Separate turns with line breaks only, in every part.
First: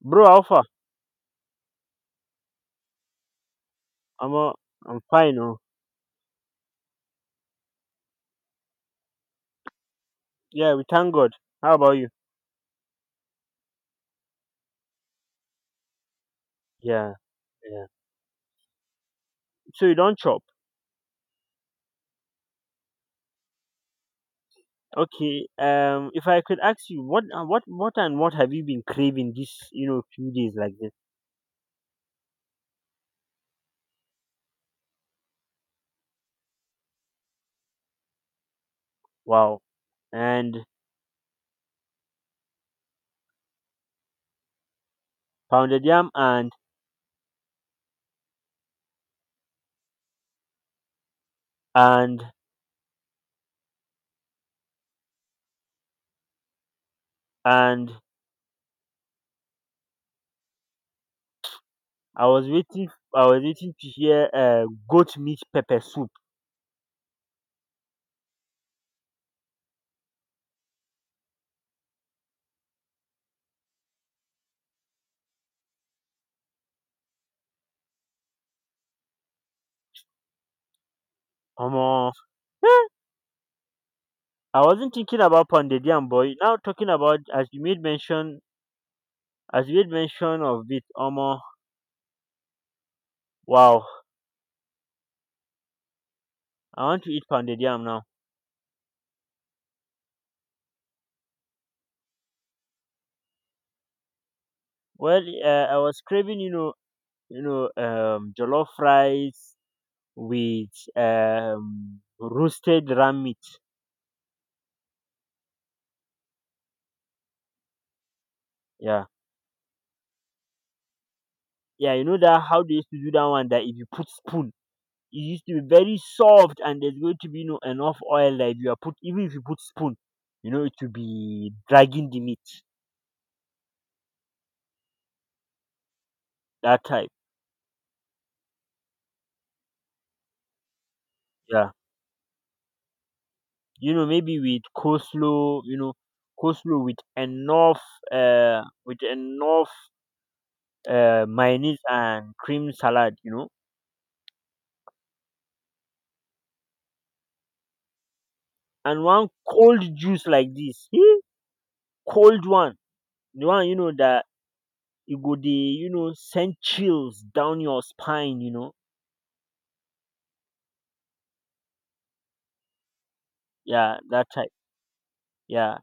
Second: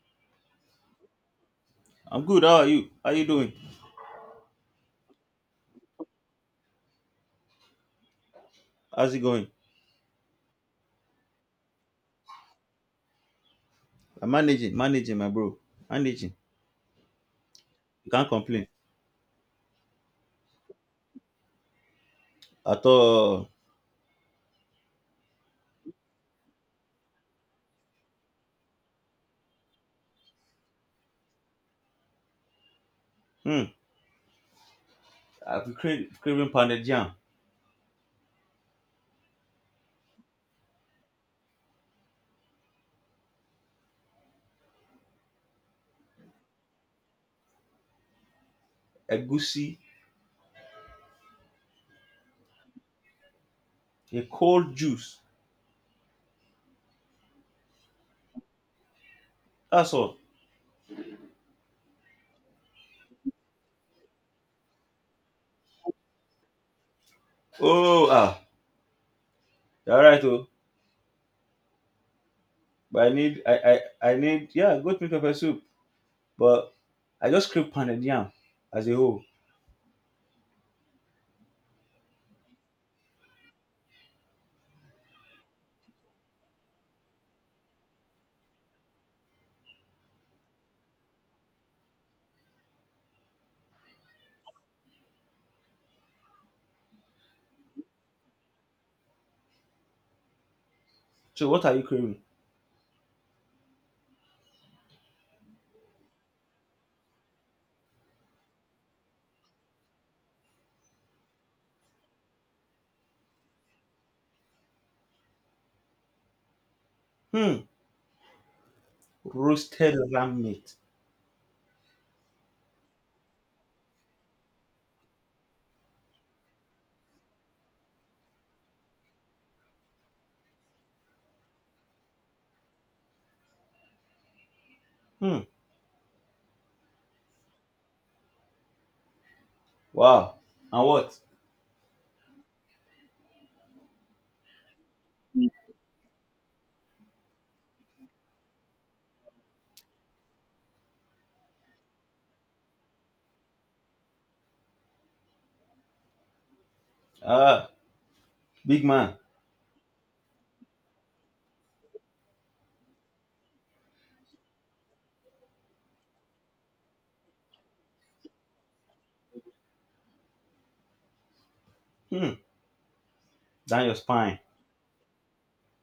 Bro, how far?
I'm good. How are you? How you doing?
I'm uh, I'm fine. Oh,
How's it going?
yeah. We thank God. How about you?
I'm managing, managing, my bro. Managing.
Yeah, yeah.
You can't complain
So you don't chop.
at all.
Okay. If I could ask you, what have you been craving this few days like this?
Hmm. I'm craving, craving pounded jam,
Wow. And pounded yam
egusi,
and
a cold juice.
and
That's all.
I was waiting. I was waiting to hear goat meat pepper soup.
Oh ah, all right oh. But I need, yeah, goat meat pepper soup. But I just crave pounded jam as a whole.
Um, I wasn't thinking about pounded yam, boy. Now talking about as you made mention, as you made mention of it. Wow. I want to eat pounded yam now.
So what are you craving?
Well, I was craving jollof rice with roasted ram meat.
Hmm.
Yeah,
Roasted lamb meat.
yeah. You know that how they used to do that one, that if you put spoon, it used to be very soft, and there's going to be, you know, enough oil that if you are put, even if you put spoon, you know, it will be dragging the meat.
Hmm.
That type.
Wow. And what?
Yeah. You know, maybe with coleslaw. You know, coleslaw with enough mayonnaise and cream salad, you know,
Ah, big
and
man.
one cold juice like this, eh, cold one, the one you know that it go the you know send chills down your spine, you know,
Hmm. Down your
yeah, that
spine.
type, yeah,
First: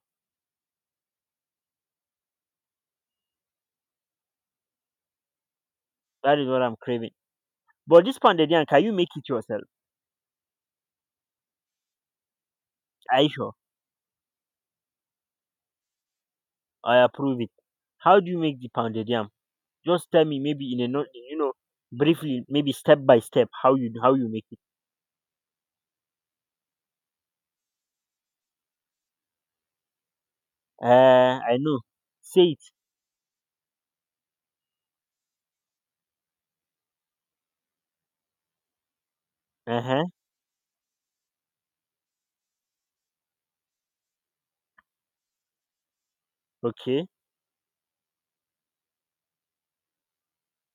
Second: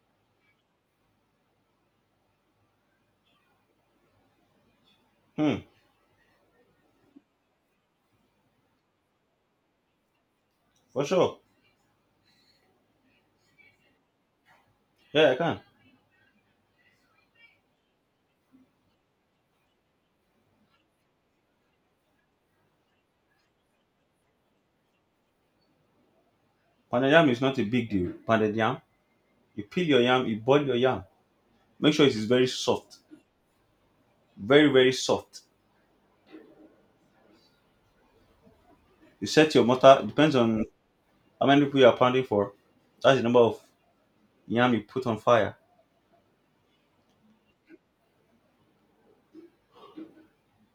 Hmm.
that is what I'm craving. But this pounded yam, can you make it yourself?
For sure.
Are you sure?
Yeah, I can.
I approve it. How do you make the pounded yam? Just tell me, maybe in a not, you know, briefly, maybe step by step, how you make it.
Pounded yam is not a big deal. Pounded yam. You peel your yam, you boil your yam.
I know.
Make sure it is very
Say it.
soft. Very, very soft. You set your
Uh
mortar,
huh.
depends on how many people you are pounding for. That's the number of yam you put on fire.
Okay.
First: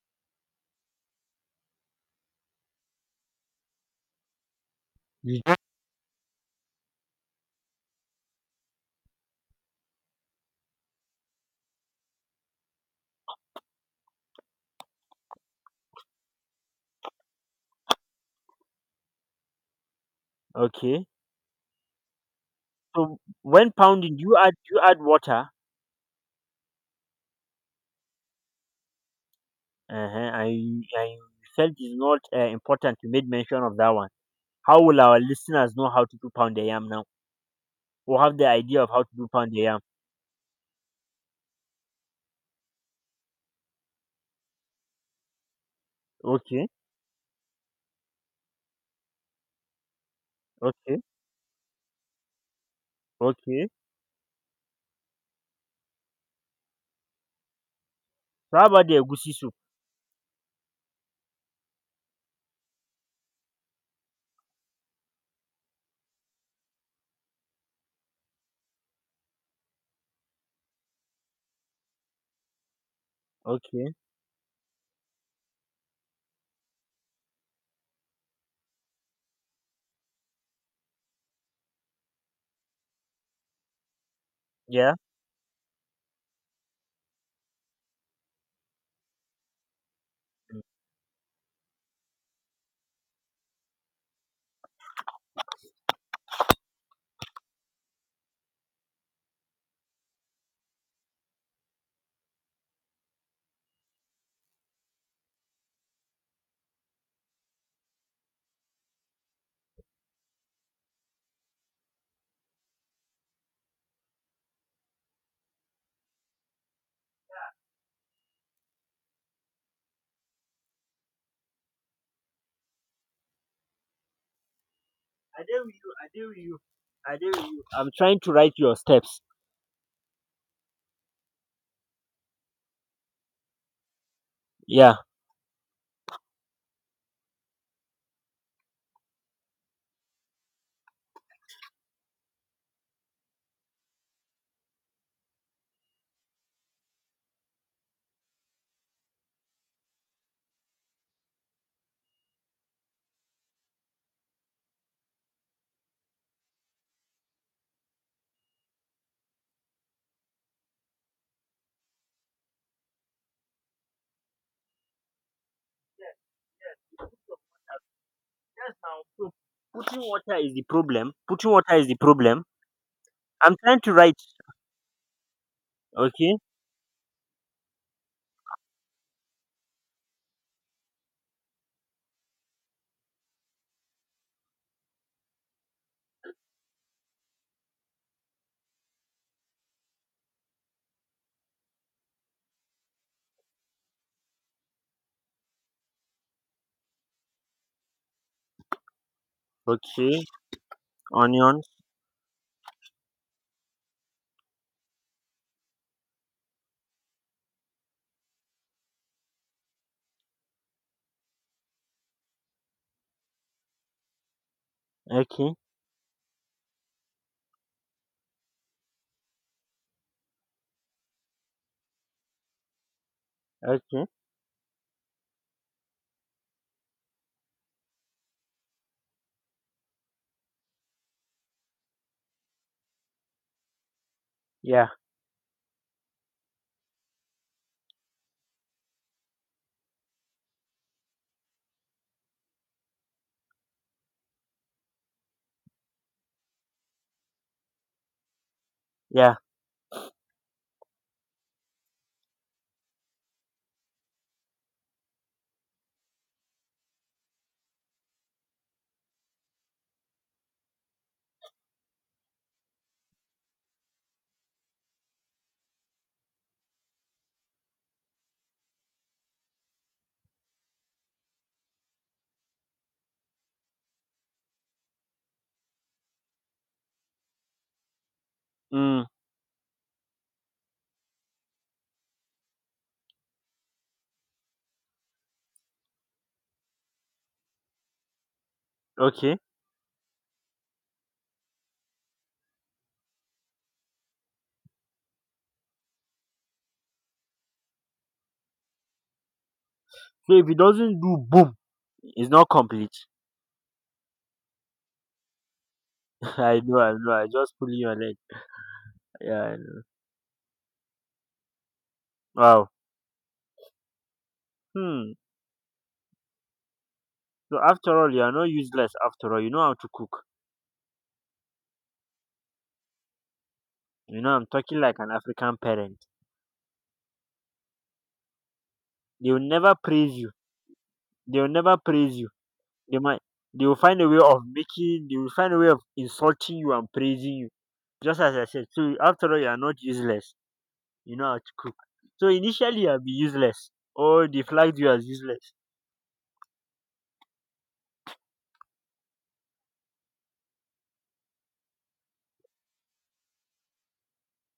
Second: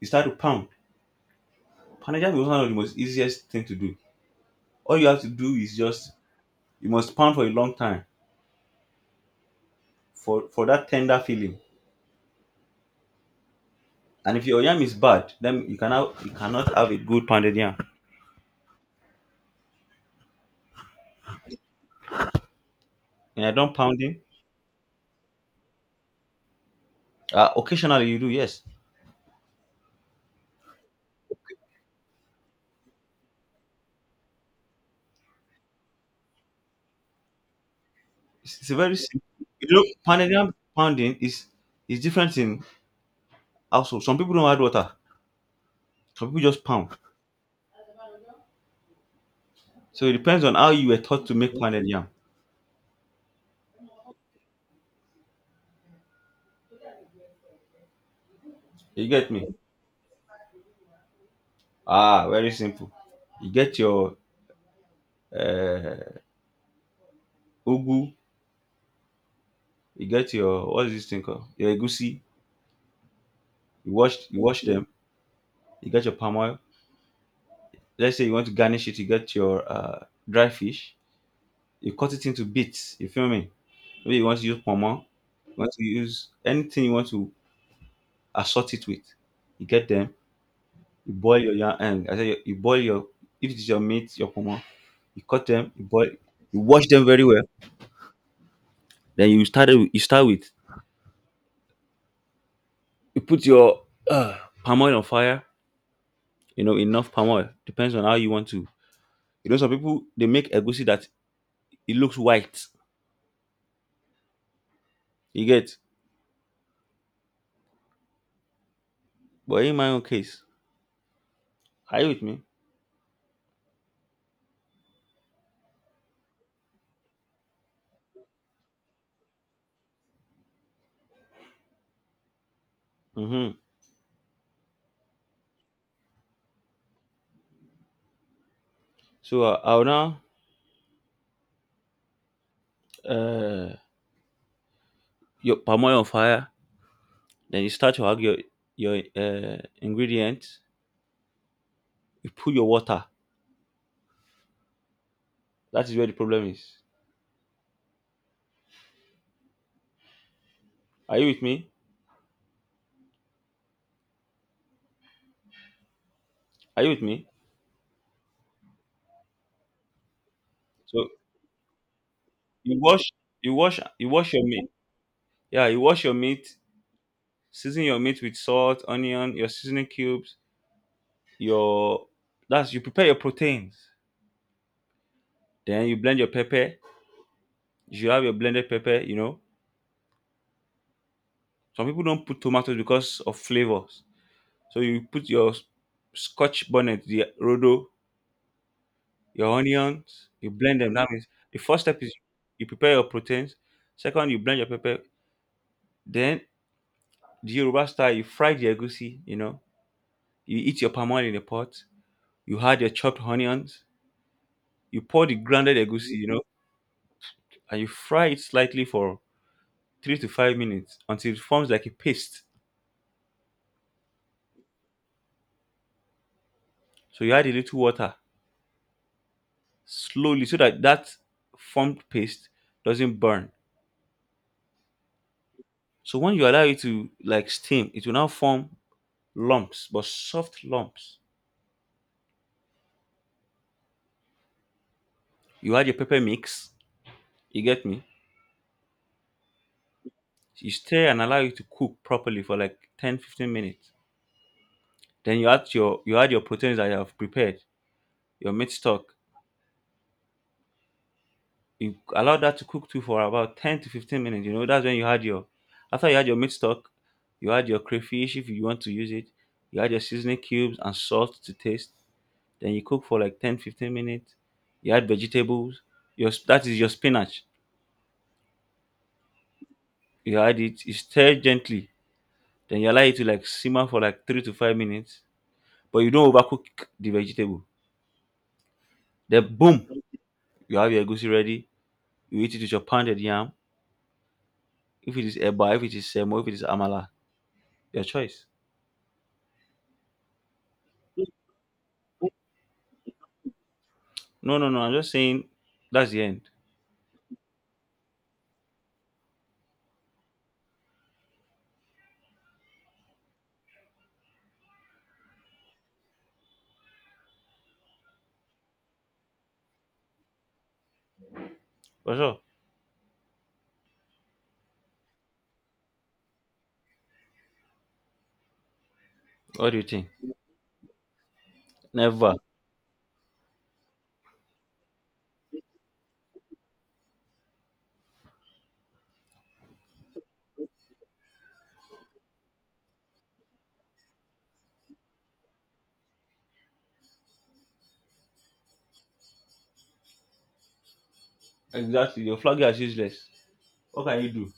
You start to pound. Pounded yam is one of the most easiest thing to do. All you have to
You-
do is just you must pound for a long time for that tender feeling. And if your yam is bad, then you cannot have a good pounded yam.
Okay. So
When you're
when
done
pounding,
pounding,
you add water?
occasionally you do, yes.
Uh-huh. I felt it's not important to make mention of that one. How will our listeners know how to do pound the yam now, or have the
It's a
idea of
very
how to
simple.
do pound the
You
yam?
know, Panadian pounding is different in household. Some people don't add water. Some people just
Okay,
pound. So it depends on how you were
okay,
taught to make pounded yam.
okay. So how about the
You get
egusi
me?
soup?
Ah, very simple. You get your uh, ugu. You get your what's this thing called? Your egusi. You
Okay,
wash you wash them. You get your palm oil. Let's say you want to garnish it. You get your dry fish. You cut it into bits. You feel me? Maybe you want to use palm
yeah.
oil. You want to use anything you want to assort it with. You get them,
Mm.
you boil your yam, I say you boil your if it's your meat, your pomo, you cut them, you boil, you wash them very well. Then you start with you put your palm oil on fire. You know enough palm oil depends on how you want to. You know some people they make egusi that it looks white. You get, but in my own case, are you with me?
I dare with you. I dare with you. I dare with you. I'm trying to write your steps.
Mm-hmm.
Yeah.
So I'll now uh, your palm oil on fire. Then you start to add your your ingredients. You put your water. That is where the problem is. Are you with me? Are you with
Yes,
me?
now. So putting water is the
So
problem. Putting water is the problem.
you wash,
I'm trying to
you
write.
wash your meat. Yeah, you wash your
Okay.
meat. Season your meat with salt, onion, your seasoning cubes. Your that's you prepare your proteins. Then you blend your pepper. You should have your blended pepper. You know, some people don't put tomatoes because of flavors. So you put your scotch bonnet, the rodo, your
Okay.
onions. You blend them. That means the
Onions.
first step is you prepare your proteins. Second, you blend your pepper. Then the Yoruba style, you fry the egusi, you know, you eat your palm oil in a pot, you add your chopped onions, you pour the
Okay.
grounded egusi, you know, and you fry it slightly for 3 to 5 minutes until it forms like a paste.
Okay.
So you add a little water slowly so that that formed paste doesn't burn.
Yeah.
So when you allow it to like steam, it will now form lumps, but soft lumps. You add your pepper mix, you get me?
Yeah.
You stir and allow it to cook properly for like 10 to 15 minutes. Then you add your your proteins that you have prepared, your meat stock. You allow that to cook too for about 10 to 15 minutes. You know that's when you add your after you add your meat stock, you add your crayfish if you want to use it. You add your seasoning cubes and salt to taste. Then you cook for like 10 to 15 minutes. You add vegetables. Your that is your spinach.
Mm.
You add it. You stir gently. Then you allow it to like simmer for like 3 to 5 minutes. But you don't overcook the vegetable.
Okay.
Then boom, you have your goosey ready. You eat it with your pounded yam. If it is Eba, if it is Semo, if it is Amala, your choice.
So if it doesn't do boom, it's not complete.
No, no, no. I'm just saying that's the end.
I know. I know. I just pulling your leg. Yeah. I know. Wow. Hmm. So after all, you are not useless. After all, you know how to cook.
For sure.
You know, I'm talking like an African parent. They will
What
never
do you think?
praise you. They will never praise you.
Never.
They might. They will find a way of making. They will find a way of insulting you and praising you. Just as I said. So after all, you are not useless. You know how to cook. So initially, I'll be useless. All they flags you as useless.
Exactly. Your flag you as useless. What can you do?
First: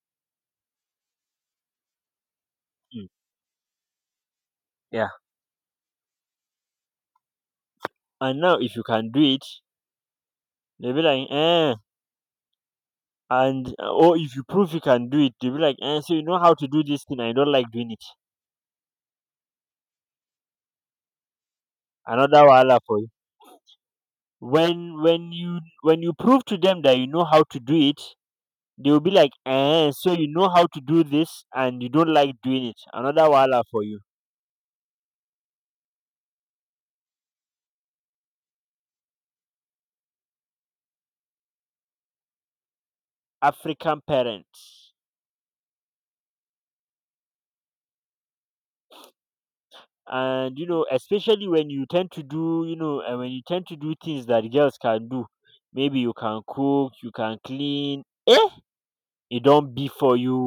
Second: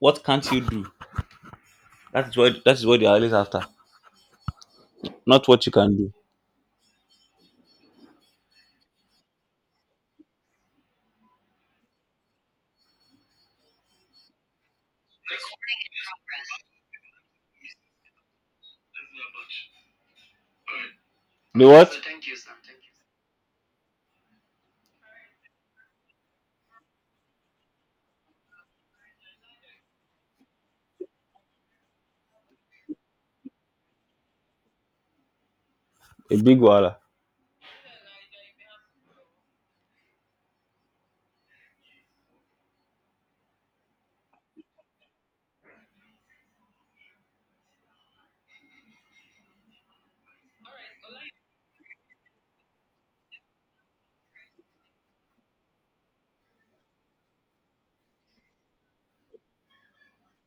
What can't you do? That is what they
Mm.
are always after.
Yeah.
Not what you can do.
And now if you can do it, they'll be like, eh. And or if you prove you can do it, they'll be like, eh, so you know how to do this thing and you don't like doing it.
The what?
Another wahala for you. When you prove to them that you know how to do it, they'll be like, eh, so you know how to do this and you don't like doing it. Another wahala for you.
A big wala.
African parents. And you know, especially when you tend to do, you know, and when you tend to do things that girls can do, maybe you can cook, you can clean, e don be for you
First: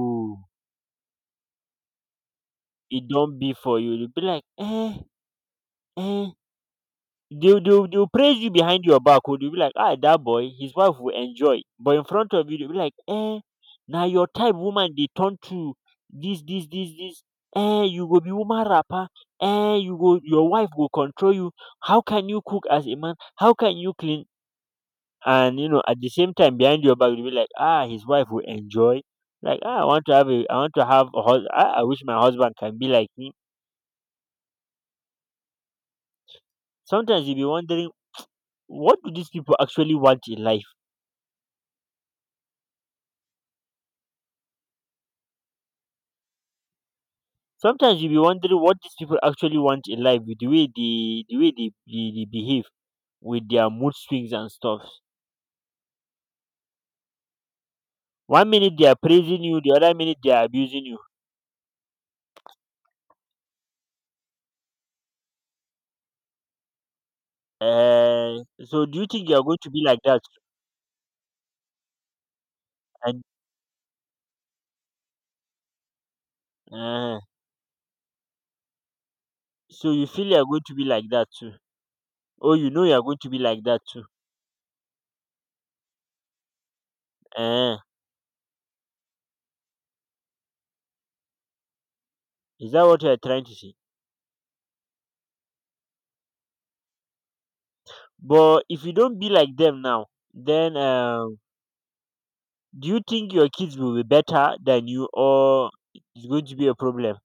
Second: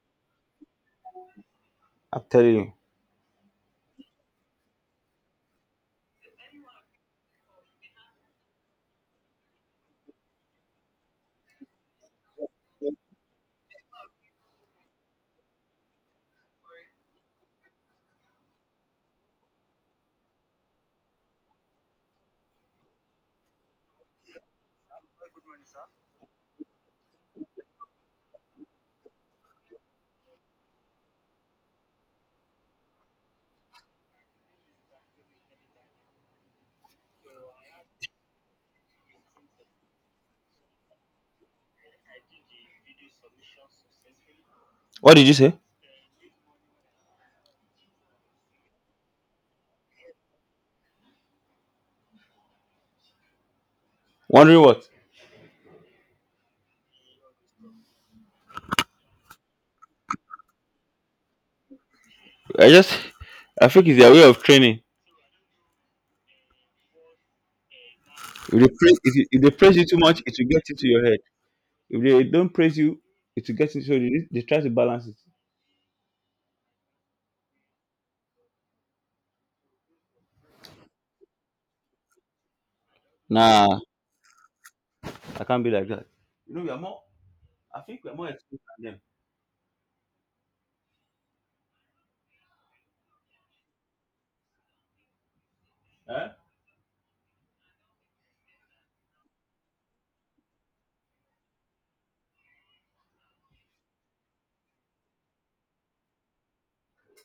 I'm telling you.
e don be for you, you be like eh eh, they dey they will praise you behind your back oh, dey will be like ah that boy his wife will enjoy but in front of you dey will be like eh. Now your type woman they turn to this. Eh you go be woman rapper. Eh you go your wife will control you, how can you cook as a man, how can you clean, and you know at the same time behind your back you'll be like ah his wife will enjoy like ah I want to have a I want to have a husband. Ah, I wish my husband can be like me. Sometimes you'll be wondering what do these people actually want in life.
What did you say?
Sometimes you'll be wondering what these people actually want in life with the way they behave with their mood swings and
Wondering
stuff.
what?
One minute they are praising you, the other minute they are abusing you.
I just I think it's their way of training. If they
So
praise,
do you think you
if
are
they
going to
praise
be
you too
like
much,
that?
it will get into your head. If they don't praise you,
and
it will get into your head. They try to balance it.
uh, so you feel you are going to be like that too? Oh, you know you are going to be like
Nah.
that too.
I can't be like that. You know, we are more.
Eh,
I think we are more experienced than them.
is that what you are trying to say?
Eh?
But if you don't be like them now, then do you think your kids will be better than you, or it's going to be a problem?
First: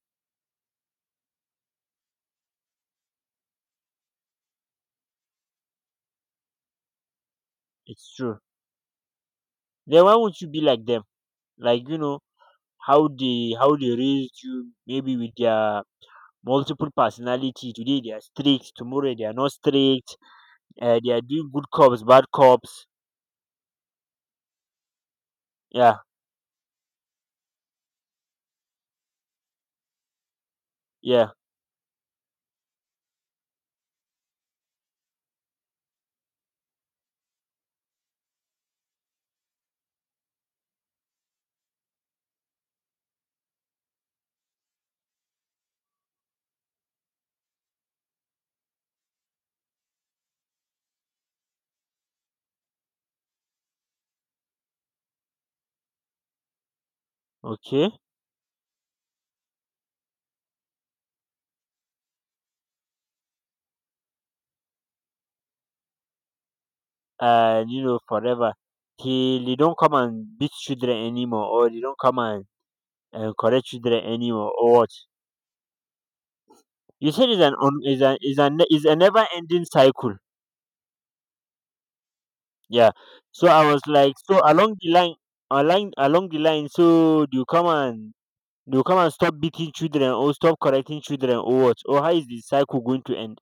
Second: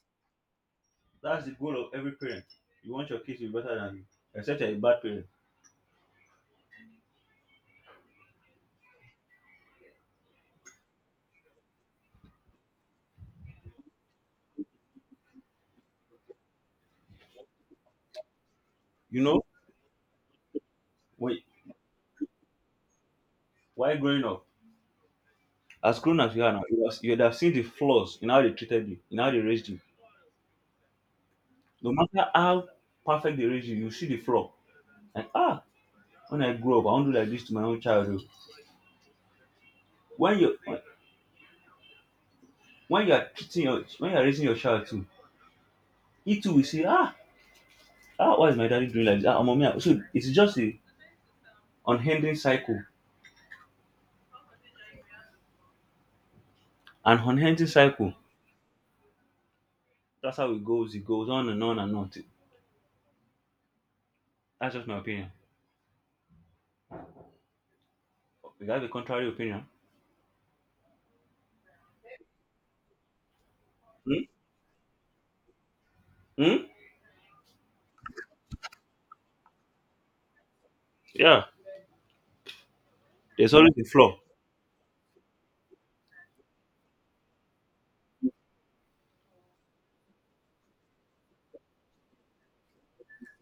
That's the goal of every parent. You want your kids to be better than you, except you're a bad parent.
It's true. Then why won't you be like them? Like you know how they raised you, maybe with their multiple personality. Today they are strict, tomorrow
You
they are
know,
not strict. They are
when,
doing good cops, bad cops.
while growing up, as
Yeah,
grown as you are now, you have, you'd have seen the flaws in how they treated you, in how they raised you.
yeah.
No matter how perfect they raised you, you see the flaw. And ah, when I grow up, I won't do like this to my own child, oh. When you when you are treating your when you are raising your child too, he too will say, ah, ah, why is my daddy doing like this? Ah, mommy, ah. So it's just a unending cycle. An unending
Okay.
cycle. That's how it goes. It goes on and on and on. That's just my opinion.
And you know forever
Is that the
he
contrary
they
opinion?
don't come and beat children anymore, or they don't come and correct children
Hmm?
anymore or what?
Hmm?
You said it's an on is an is an is a never ending cycle.
Yeah.
Yeah, so
There's
I
always
was
a flaw.
like, so along the line, along the line, so do you come and, do you come and stop beating children or stop correcting children or what, or how is the cycle going to end,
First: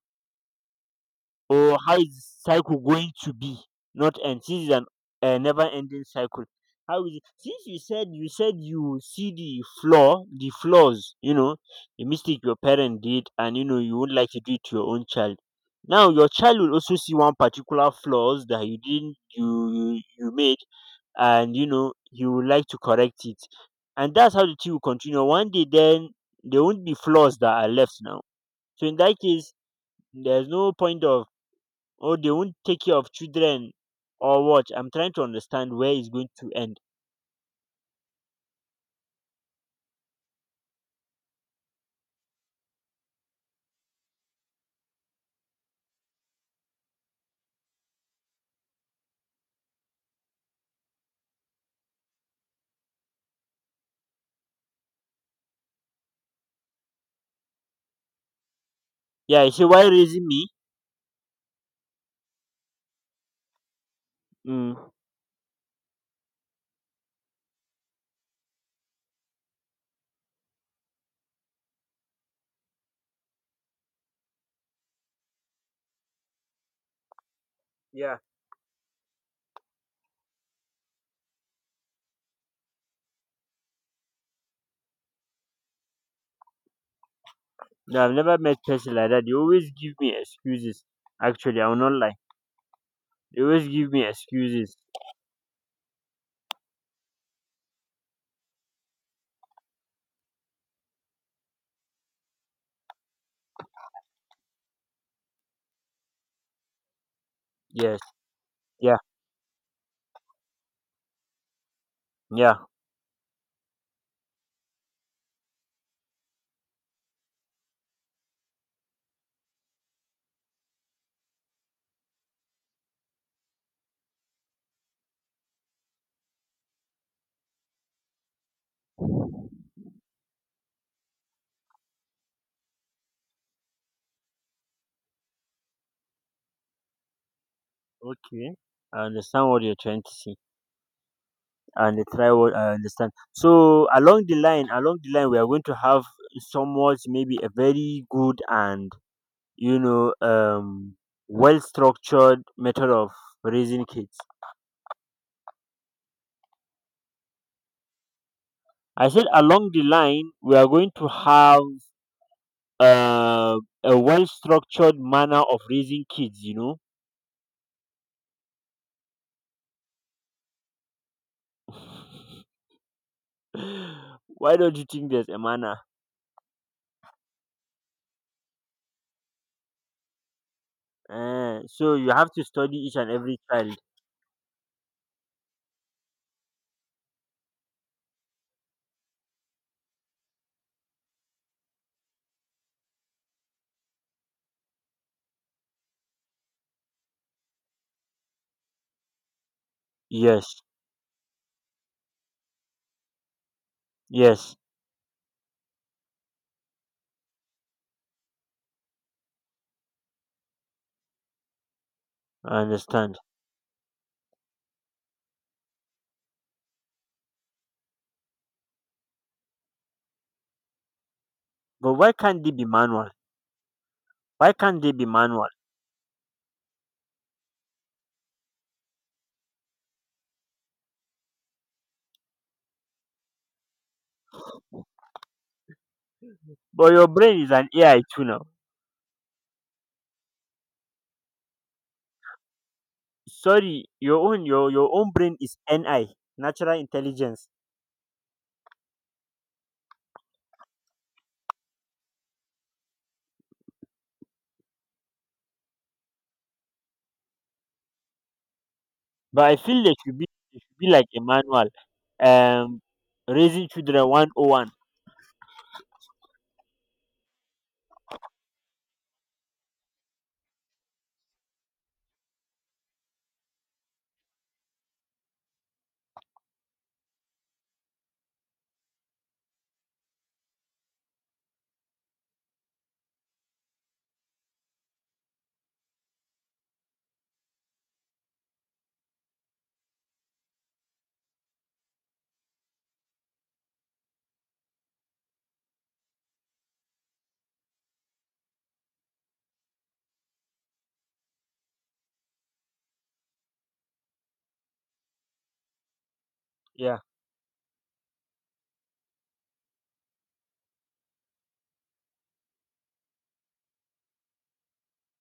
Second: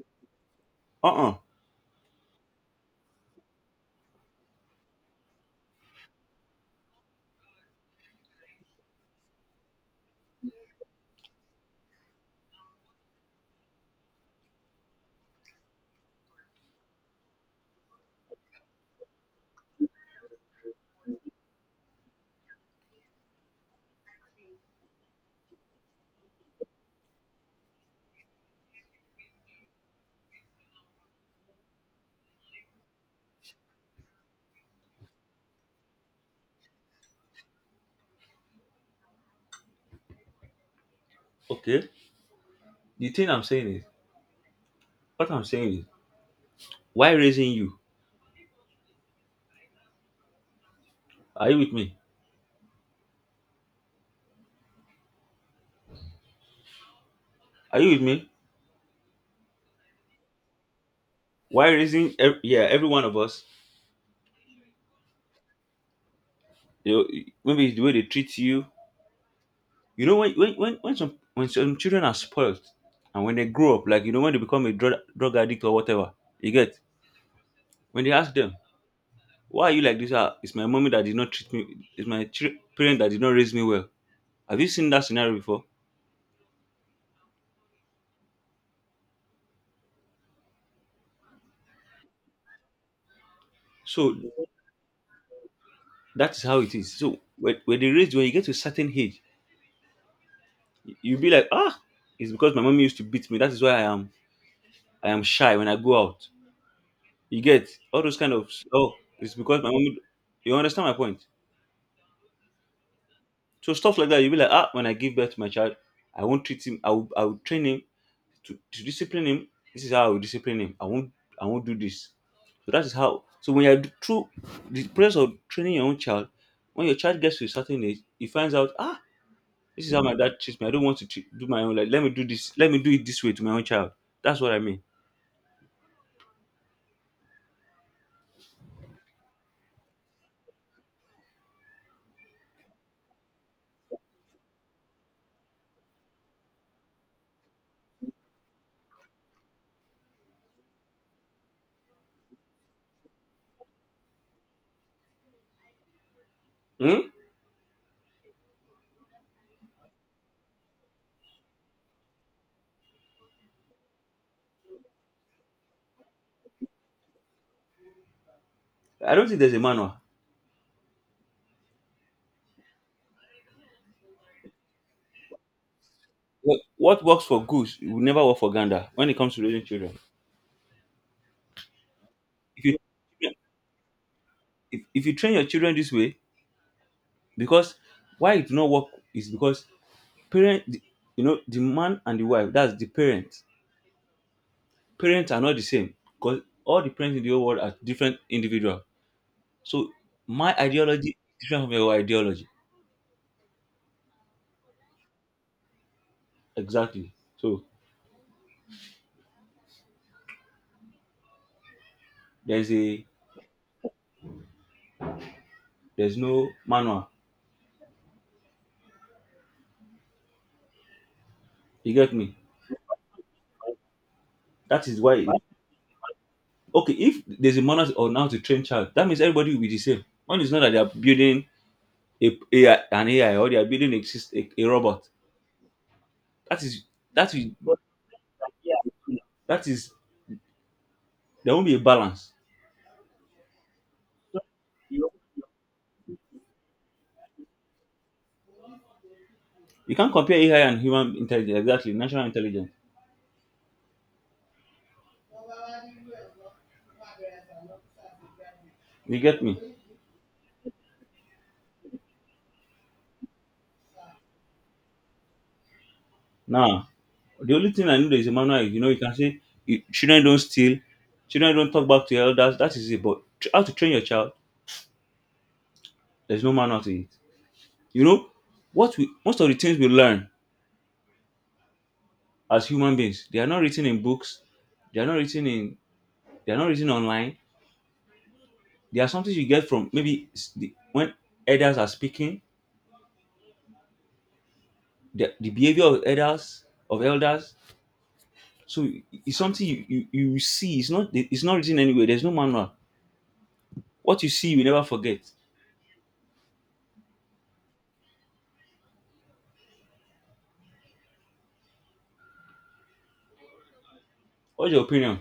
Uh-uh.
or how is the cycle going to be not end, since it's an a never ending cycle? How is it, since you said, you said you see the flaws, you know, the mistake your parent did, and you know you would like to do it to your own child. Now your child will also see one particular flaws that you didn't you you, you made, and you know he would like to correct it, and that's how the two will continue one day, then there won't be flaws that are left now. So in that case, there's no point of, or they won't take care of children, or what? I'm trying to understand where it's going to end.
Okay. The thing I'm saying is, what I'm saying is, why raising you? Are you with me? Are you with me?
Yeah, you see, why raising me?
Why raising? Yeah, every one of us.
Mm,
You know, maybe it's the way they treat you. You know, when some children are spoiled, and when they grow up, like you know, when they become a drug addict or whatever, you get when they
yeah.
ask them, why are you like this? Ah, it's my mommy that did not treat me. It's my parent that did not raise me well. Have you seen that scenario before?
No, I've never met person like that, they always give me excuses. Actually I will not lie, they always give me
So
excuses.
that is how it is. So when they raise you, when you get to a certain age, you'll be like, ah, it's because my mommy used to beat me. That is why I am shy when I go out. You get
Yes,
all those kind of oh,
yeah,
it's because my mommy. You understand my point?
yeah,
So stuff like that, you'll be like, ah, when I give birth to my child, I won't treat him. I will train him to discipline him, this is how I will discipline him. I won't do this. So that is how, so when you're through the process of training your own child, when your child gets to a certain age he finds out, ah, this is how my dad treats me, I don't want to do my own, like let me do this, let me do it this way to my own child. That's what I mean.
okay. I understand what you're trying to say, and I try what I understand. So along the line, along the line, we are going to have somewhat maybe a very good and you know well structured method of raising kids.
Hmm?
I said along the line we are going to have uh, a well structured manner of raising kids, you know.
I don't think there's a manual.
Why don't you think there's a manner?
What works for goose will never work for gander when it comes to raising children.
Eh, so you have to
If you
study each and every child.
if you train your children this way, because why it do not work is because parent, you know, the man and the wife that's the parent, parents are not the same because all the parents in the whole world are different individual. So my
Yes,
ideology is different from your ideology,
yes,
exactly. So
I
there's a
understand.
there's no manual, you
But
get
why
me?
can't they be manual? Why can't
That
they
is
be
why,
manual?
okay, if there's a manual on how to train child, that means everybody will be the same one, is not that they are building a AI, an AI, or they are building a, a robot. that is
But your
that
brain
is
is an AI too now.
that is there won't be a balance.
Sorry your own brain is ni natural intelligence.
You can't compare AI and human intelligence, exactly, natural intelligence. You get
But I
me?
feel there should be, there should be like a manual, um, raising children one oh one.
Now, the only thing I know that is a manual is, you know, you can say children don't steal, children don't talk back to your elders, that is it. But how to train your child, there's no manual to it. You know, what we most of the things we learn as human beings, they are not written in books, they are not written in they are not written online. There are something you get from maybe when elders are speaking, the behavior of elders of elders So it's something you, you see. It's not written anywhere. There's no manual. What you see, you will never forget.
Yeah.
What's your opinion?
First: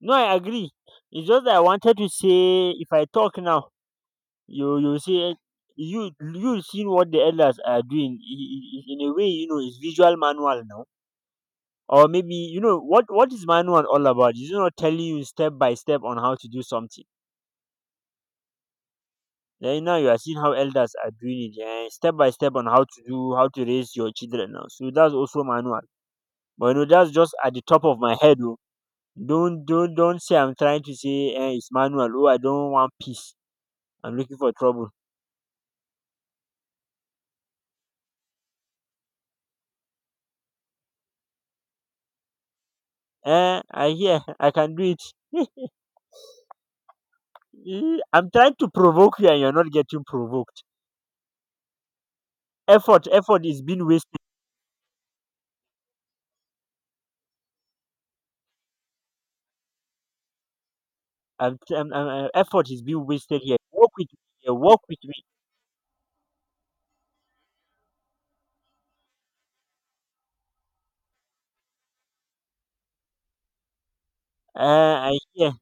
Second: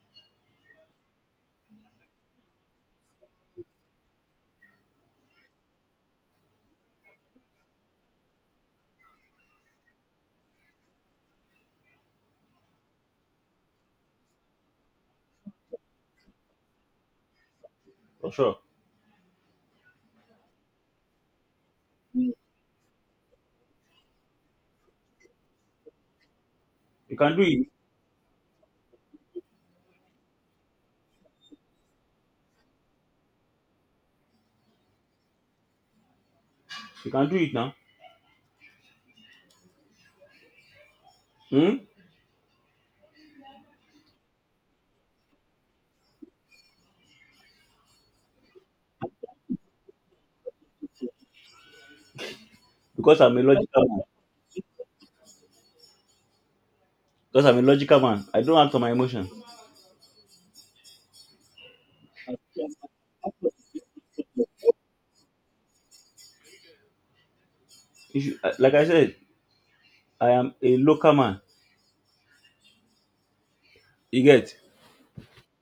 No, I agree. It's just that I wanted to say, if I talk now, you say, you seen what the elders are doing in a way. You know, it's visual manual now, or maybe you know what is manual all about? It's not telling you step by step on how to do something.
For sure,
Then now you are seeing how elders are doing it, yeah, step by step on how to do how to raise your children now. So that's also manual. But you know, that's
you
just
can do
at the
it.
top of my head. Oh. Don't say I'm trying to say eh, it's manual. Oh, I don't want peace. I'm looking for trouble.
You can do it now. Hmm?
Eh, I hear. I can do it. Eh, I'm trying to provoke you, and you're not getting provoked. Effort,
Because I'm a
effort is
logical
being
man.
wasted.
Because I'm a logical man. I don't act on my emotion.
I'm, t- I'm, Effort is being wasted here. Work with me. Here. Work with me.
If you, like I said, I am a local man. You get?
Eh, I hear.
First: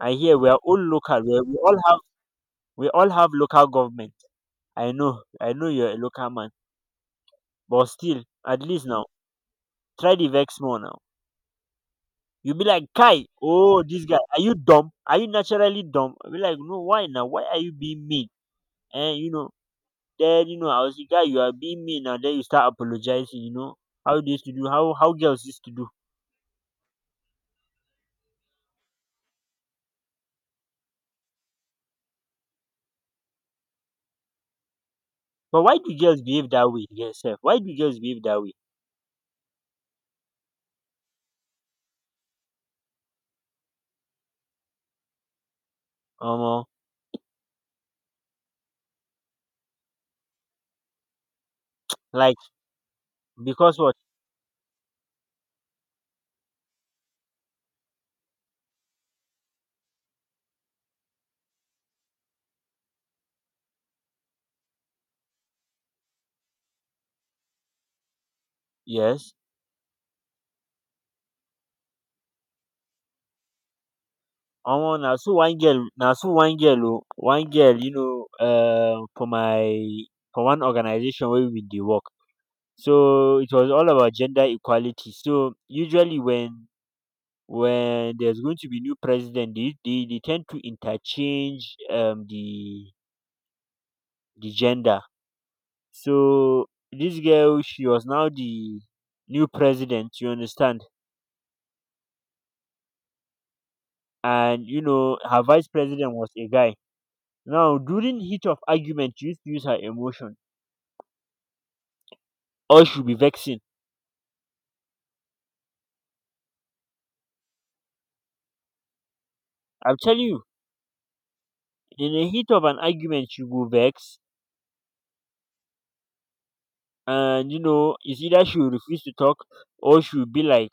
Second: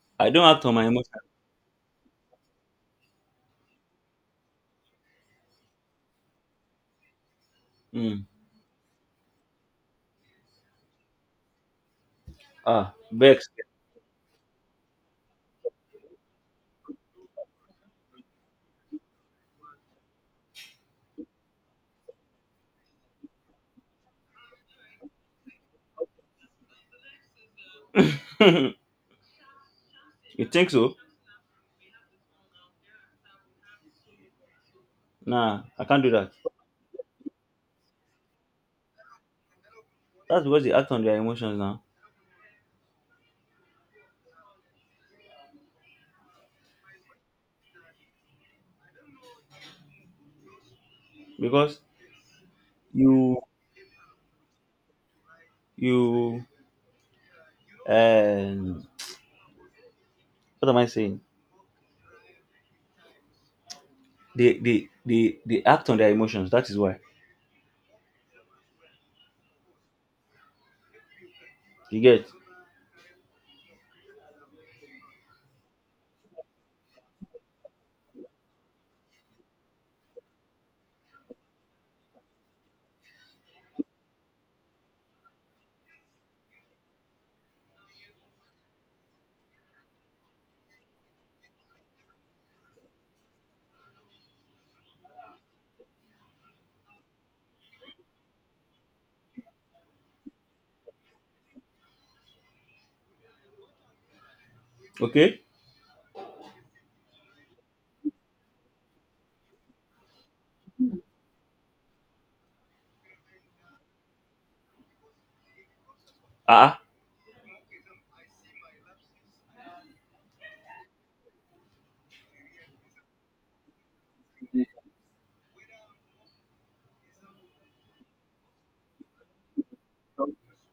I
I
hear.
don't
We are
act on
all
my emotion.
local. We, are- we all have. We all have local government. I know. I know you're a local man, but
Hmm.
still, at least now, try the vex more now. You'll be like,
Ah,
Kai,
vex.
oh, this guy, are you dumb? Are you naturally dumb? I'll be like, no, why now? Why are you being mean? And you know, then you know, I was the guy, you are being mean, and then you start apologizing, you know, how they used to do, how girls used to do.
You think so?
But
Nah,
why
I
do
can't do
girls
that.
behave that way yourself? Why do girls behave that way?
That's because they act on their emotions now.
Um,
Because
like
you
because what?
you um what am I saying? They act on their emotions, that is why
Yes.
you get.
Now so one girl, oh, one girl, you know, for one organization where we dey work. So it was all about gender equality. So usually when there's going to be new president, they tend to interchange the gender. So this girl, she was now the new president, you understand. And you know,
Okay,
her vice president was a guy. Now during heat of argument, she used to use her emotion, or she'll be vexing.
ah ah.
I'm telling you, in the heat of an argument, she will vex. And you know, it's either she will refuse to talk, or she will be like,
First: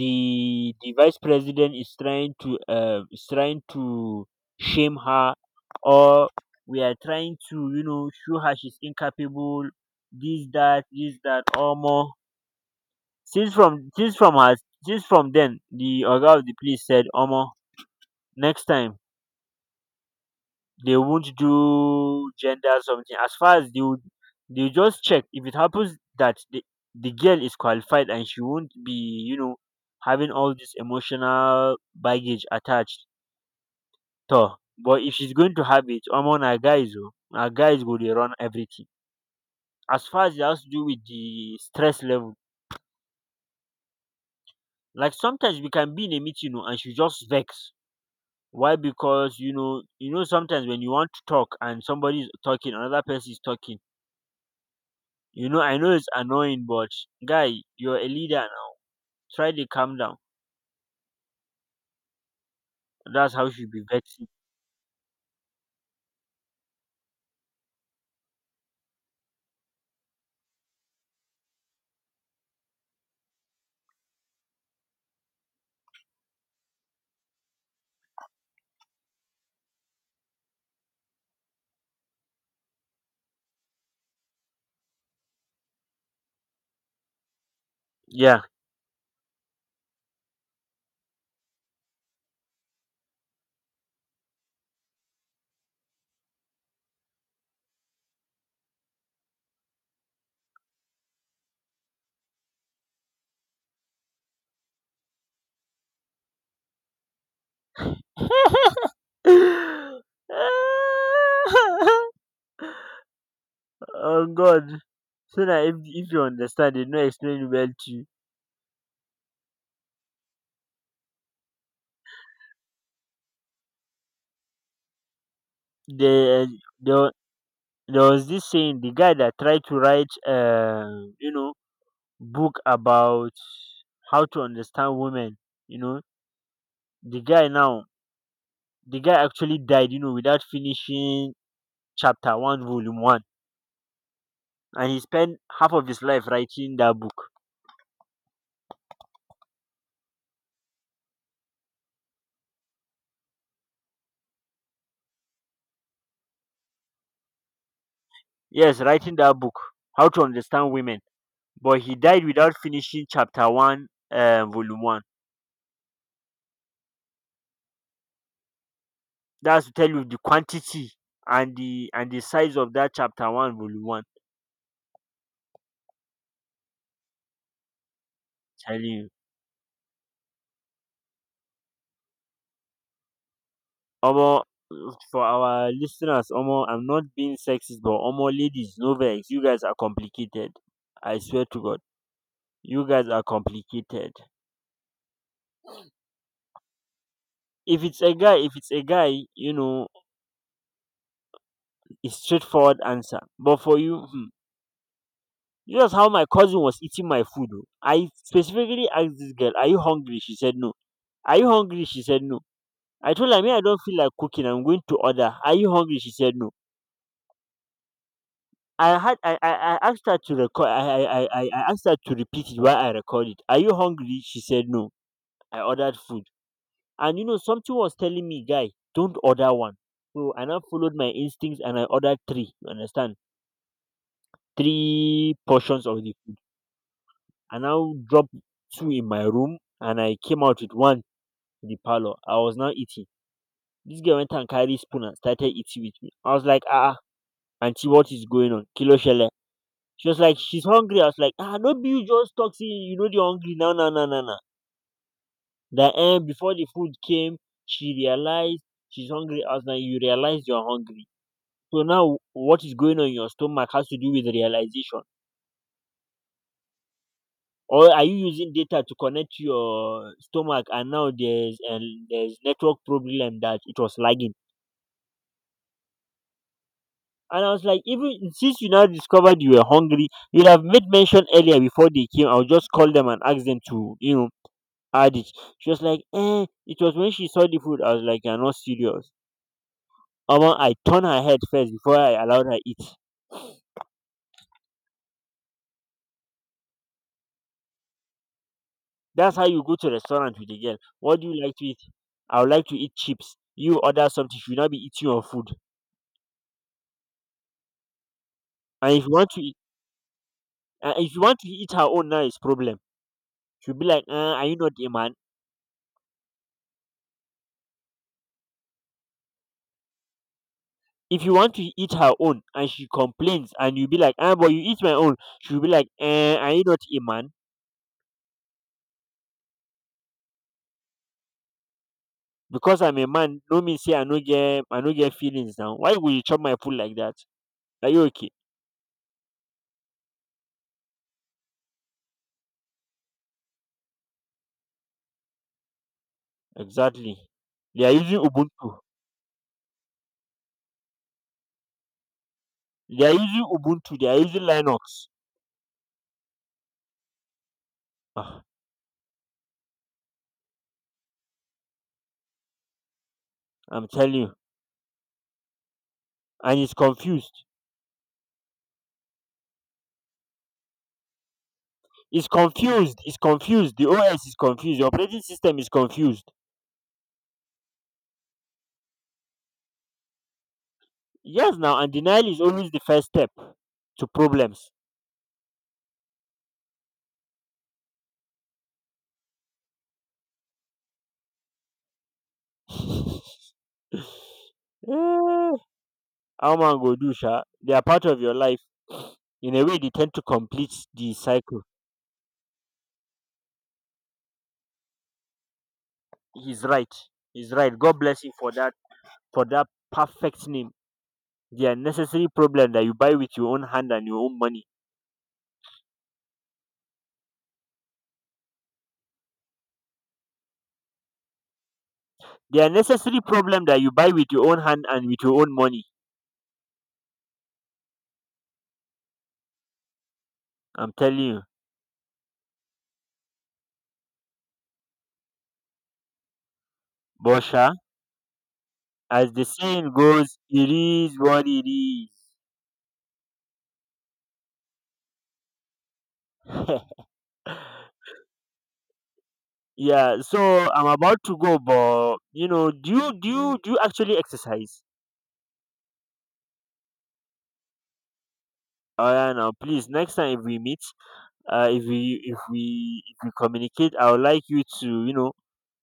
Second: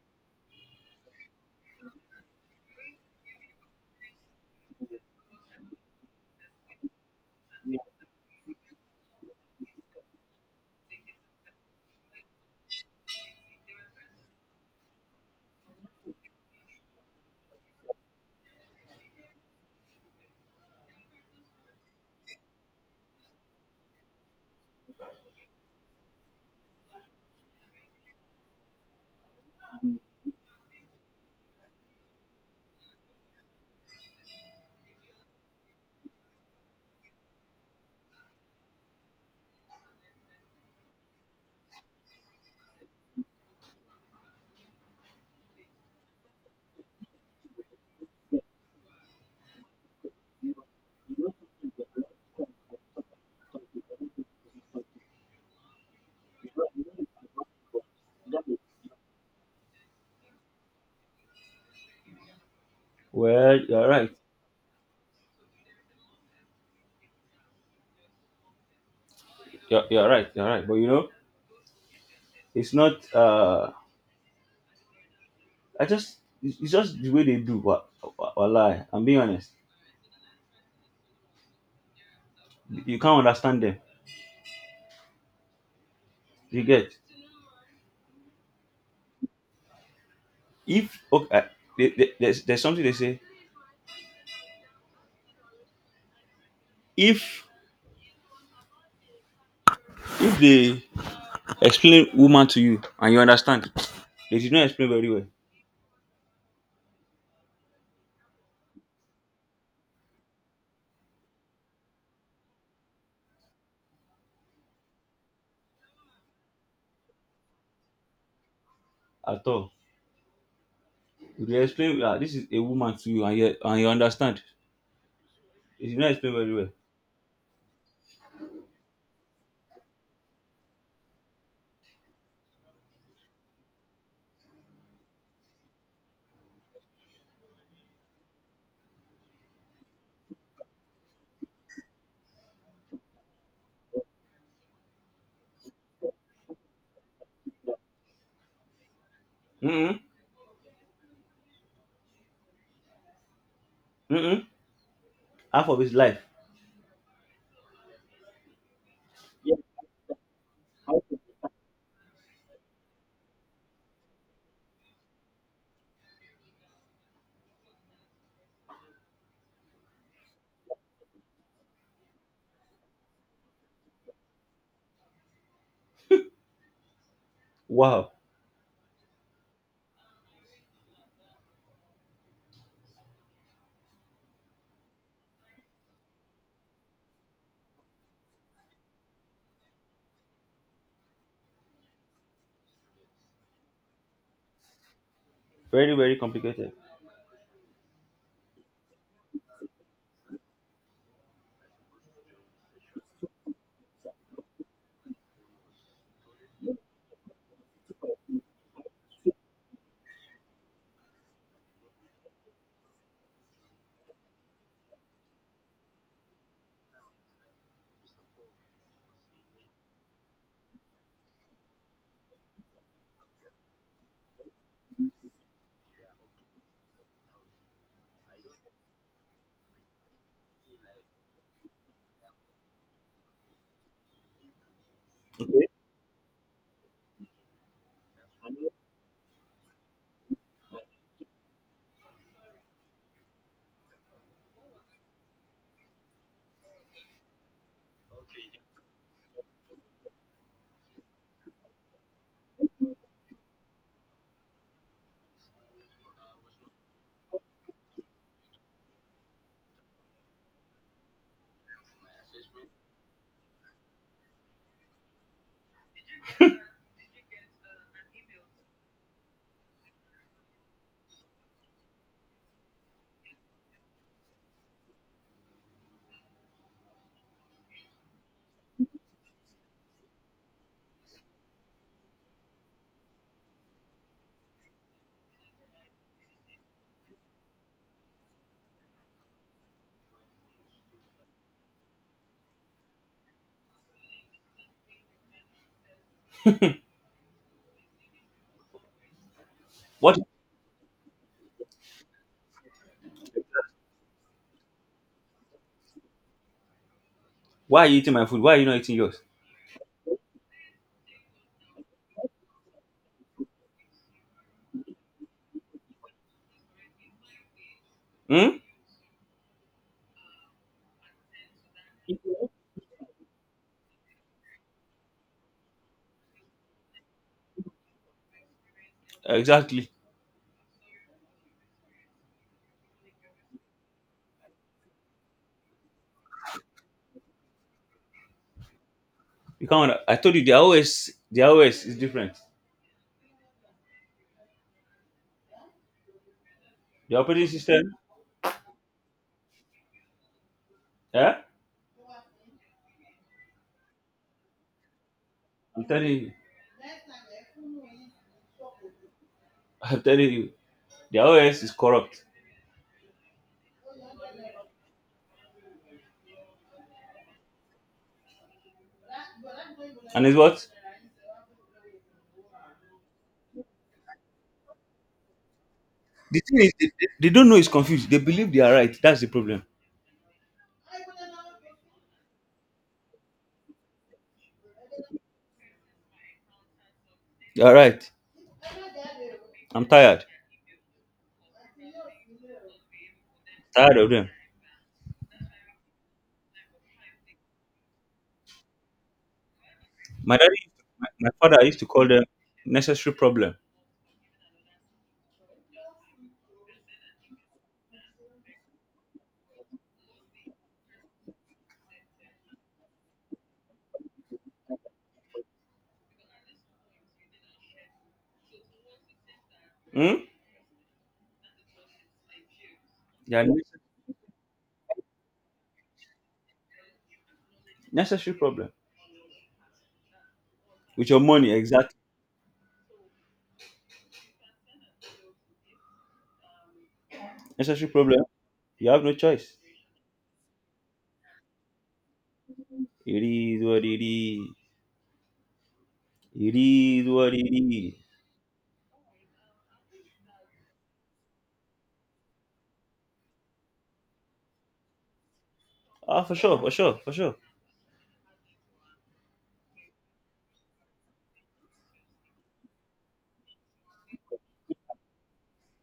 the vice president is trying to shame her, or we are trying to, you know, show her she's incapable, this that or more. since from since from her since from then, the oga of the police said, Omo, next time they won't do gender something, as far as they would. They just check if it happens that the girl is qualified, and she won't be, you know, having all this emotional baggage attached to her. But if she's going to have it, omo na guys oh, na guys go dey run everything, as far as it has to do with the stress level. Like sometimes we can be in a meeting, you know, and she just vex. Why? Because you know, sometimes when you want to talk and somebody is talking, another person is talking, you know, I know it's annoying, but guy, you're a leader now, try to calm down. That's how
Well
she be
you're right.
vex.
You're right but you know it's not I just it's just the way they do. But lie, I'm being honest, you can't understand them, you get.
Yeah.
If okay, they, there's something they say: if they explain woman to you and you understand, they did not explain very well
Oh god. So na if you understand, they no explain well to you.
at all. If you explain, ah, this is a woman to you, and you and you understand. If you not explain
there
very well,
there there was this saying, the guy that tried to write book about how to understand women, you know. the guy now the guy actually died, you know, without finishing chapter one, volume one. And he spent half of his life writing that book.
mm mm. Half of his life.
Yes, writing that
Yeah.
book, How to Understand Women.
Okay.
But he died without finishing chapter one, volume one. That's to tell you the quantity and the size of that chapter one, volume one.
Wow,
Tell you, Omo. For our listeners, Omo, I'm not being sexist, but Omo, ladies, no vex. You guys are complicated. I swear to God, you guys are complicated.
very very complicated.
If it's a guy, you know, it's straightforward answer. But for you, hmm. This was how my cousin was eating my food. Oh. I specifically asked this girl, are you hungry? She said no. Are you hungry? She said no. I told her, me, I don't feel like cooking. I'm going to order. Are you hungry? She said no. I asked her to record. I asked her to repeat it while I recorded. Are you hungry? She said no. I ordered food. And you know, something was telling me, guy, don't order one. So I now followed my instincts and I ordered three. You understand? Three
Okay.
portions of the food. I now dropped two in my room and I came out with one to the parlor. I was now eating. This girl went and carried spoon and started eating with me. I was like, ah, ah, auntie, what is going on? Kilo shele. She was like, she's hungry. I was like, ah, no, be you just talk, say you know, they're hungry. No, no, no, no, no. That end, before the food came, she realized she's hungry. I was like, you realize you're hungry. So now, what is going on in your stomach has to do with realization. Or are you using data to connect to your stomach, and now there's network problem that it was lagging? And I was like, even since you now discovered you were hungry, you'd have made mention earlier before they came. I'll just call them and ask them to, you know, add it. She was like, eh, it was when she saw the food. I was like, you're not serious. Omo, I turned her head first before I allowed her eat. That's how you go to
What?
restaurant with a girl. What do you like to eat? I would like to eat chips. You order something, she will not be eating your food.
Why are you eating my food? Why are you not eating
And if you
yours?
want to eat, if you want to eat her own, now it's problem. She'll be like, are you not a man?
Hmm?
If you want to eat her own and she complains and you be like, ah, but you eat my own, she'll be like, eh, are you not a man?
Exactly.
Because I'm a man no mean say I no get feelings now. Why would you chop my food like that? Are you okay?
You can't. I told you the OS, the OS is different.
Exactly.
The operating
they
system.
are using ubuntu
Yeah,
they are using Ubuntu. They are using Linux.
I'm telling you.
Ah,
I'm telling you. The OS is corrupt,
I'm telling you. And
and it's what
it's confused. The OS is confused. The operating system is confused.
the thing is. They don't know. It's confused. They believe they are right. That's the problem.
Yes, now. And denial is always the first step to problems.
You're right. I'm tired. Tired of them.
Mm, how man go do, sha? They are part of your life. In a way, they tend to
My
complete
daddy, my,
the
my
cycle.
father used to call them necessary problem.
He's right. He's right. God bless you for that. For that perfect name. They are necessary problem that you buy with your own hand and your own money.
Hmm?
They are necessary
Yeah,
problem that you buy with your own hand and with your own money.
necessary problem.
I'm
With
telling
your
you,
money, exactly.
Bosha.
Necessary problem. You have no
As the
choice.
saying goes, it is what it is.
It is what it is. It is what it is.
Yeah. So I'm about to go, but you know, do you actually exercise?
Ah, for sure, for sure, for sure.
Oh yeah, now please. Next time if we meet, if we communicate, I would like you to, you know,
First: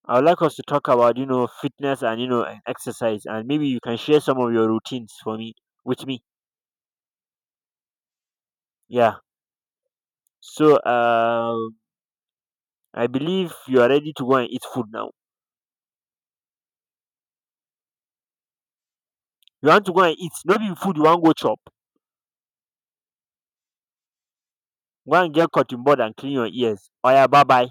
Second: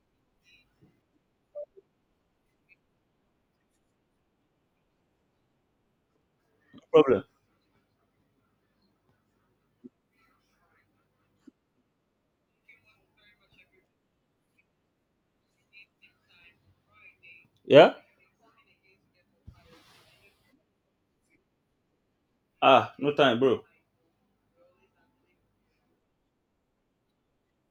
I would like us to talk about, you know, fitness, and you know, and exercise, and maybe you can share some of your routines for me with me.
No problem.
Yeah. So I believe you are ready to go and eat food now.
Yeah?
You want to go and eat? Not be food you want go chop.
Ah, no time, bro.
Go and get cotton board and clean your ears. Oh yeah, bye bye.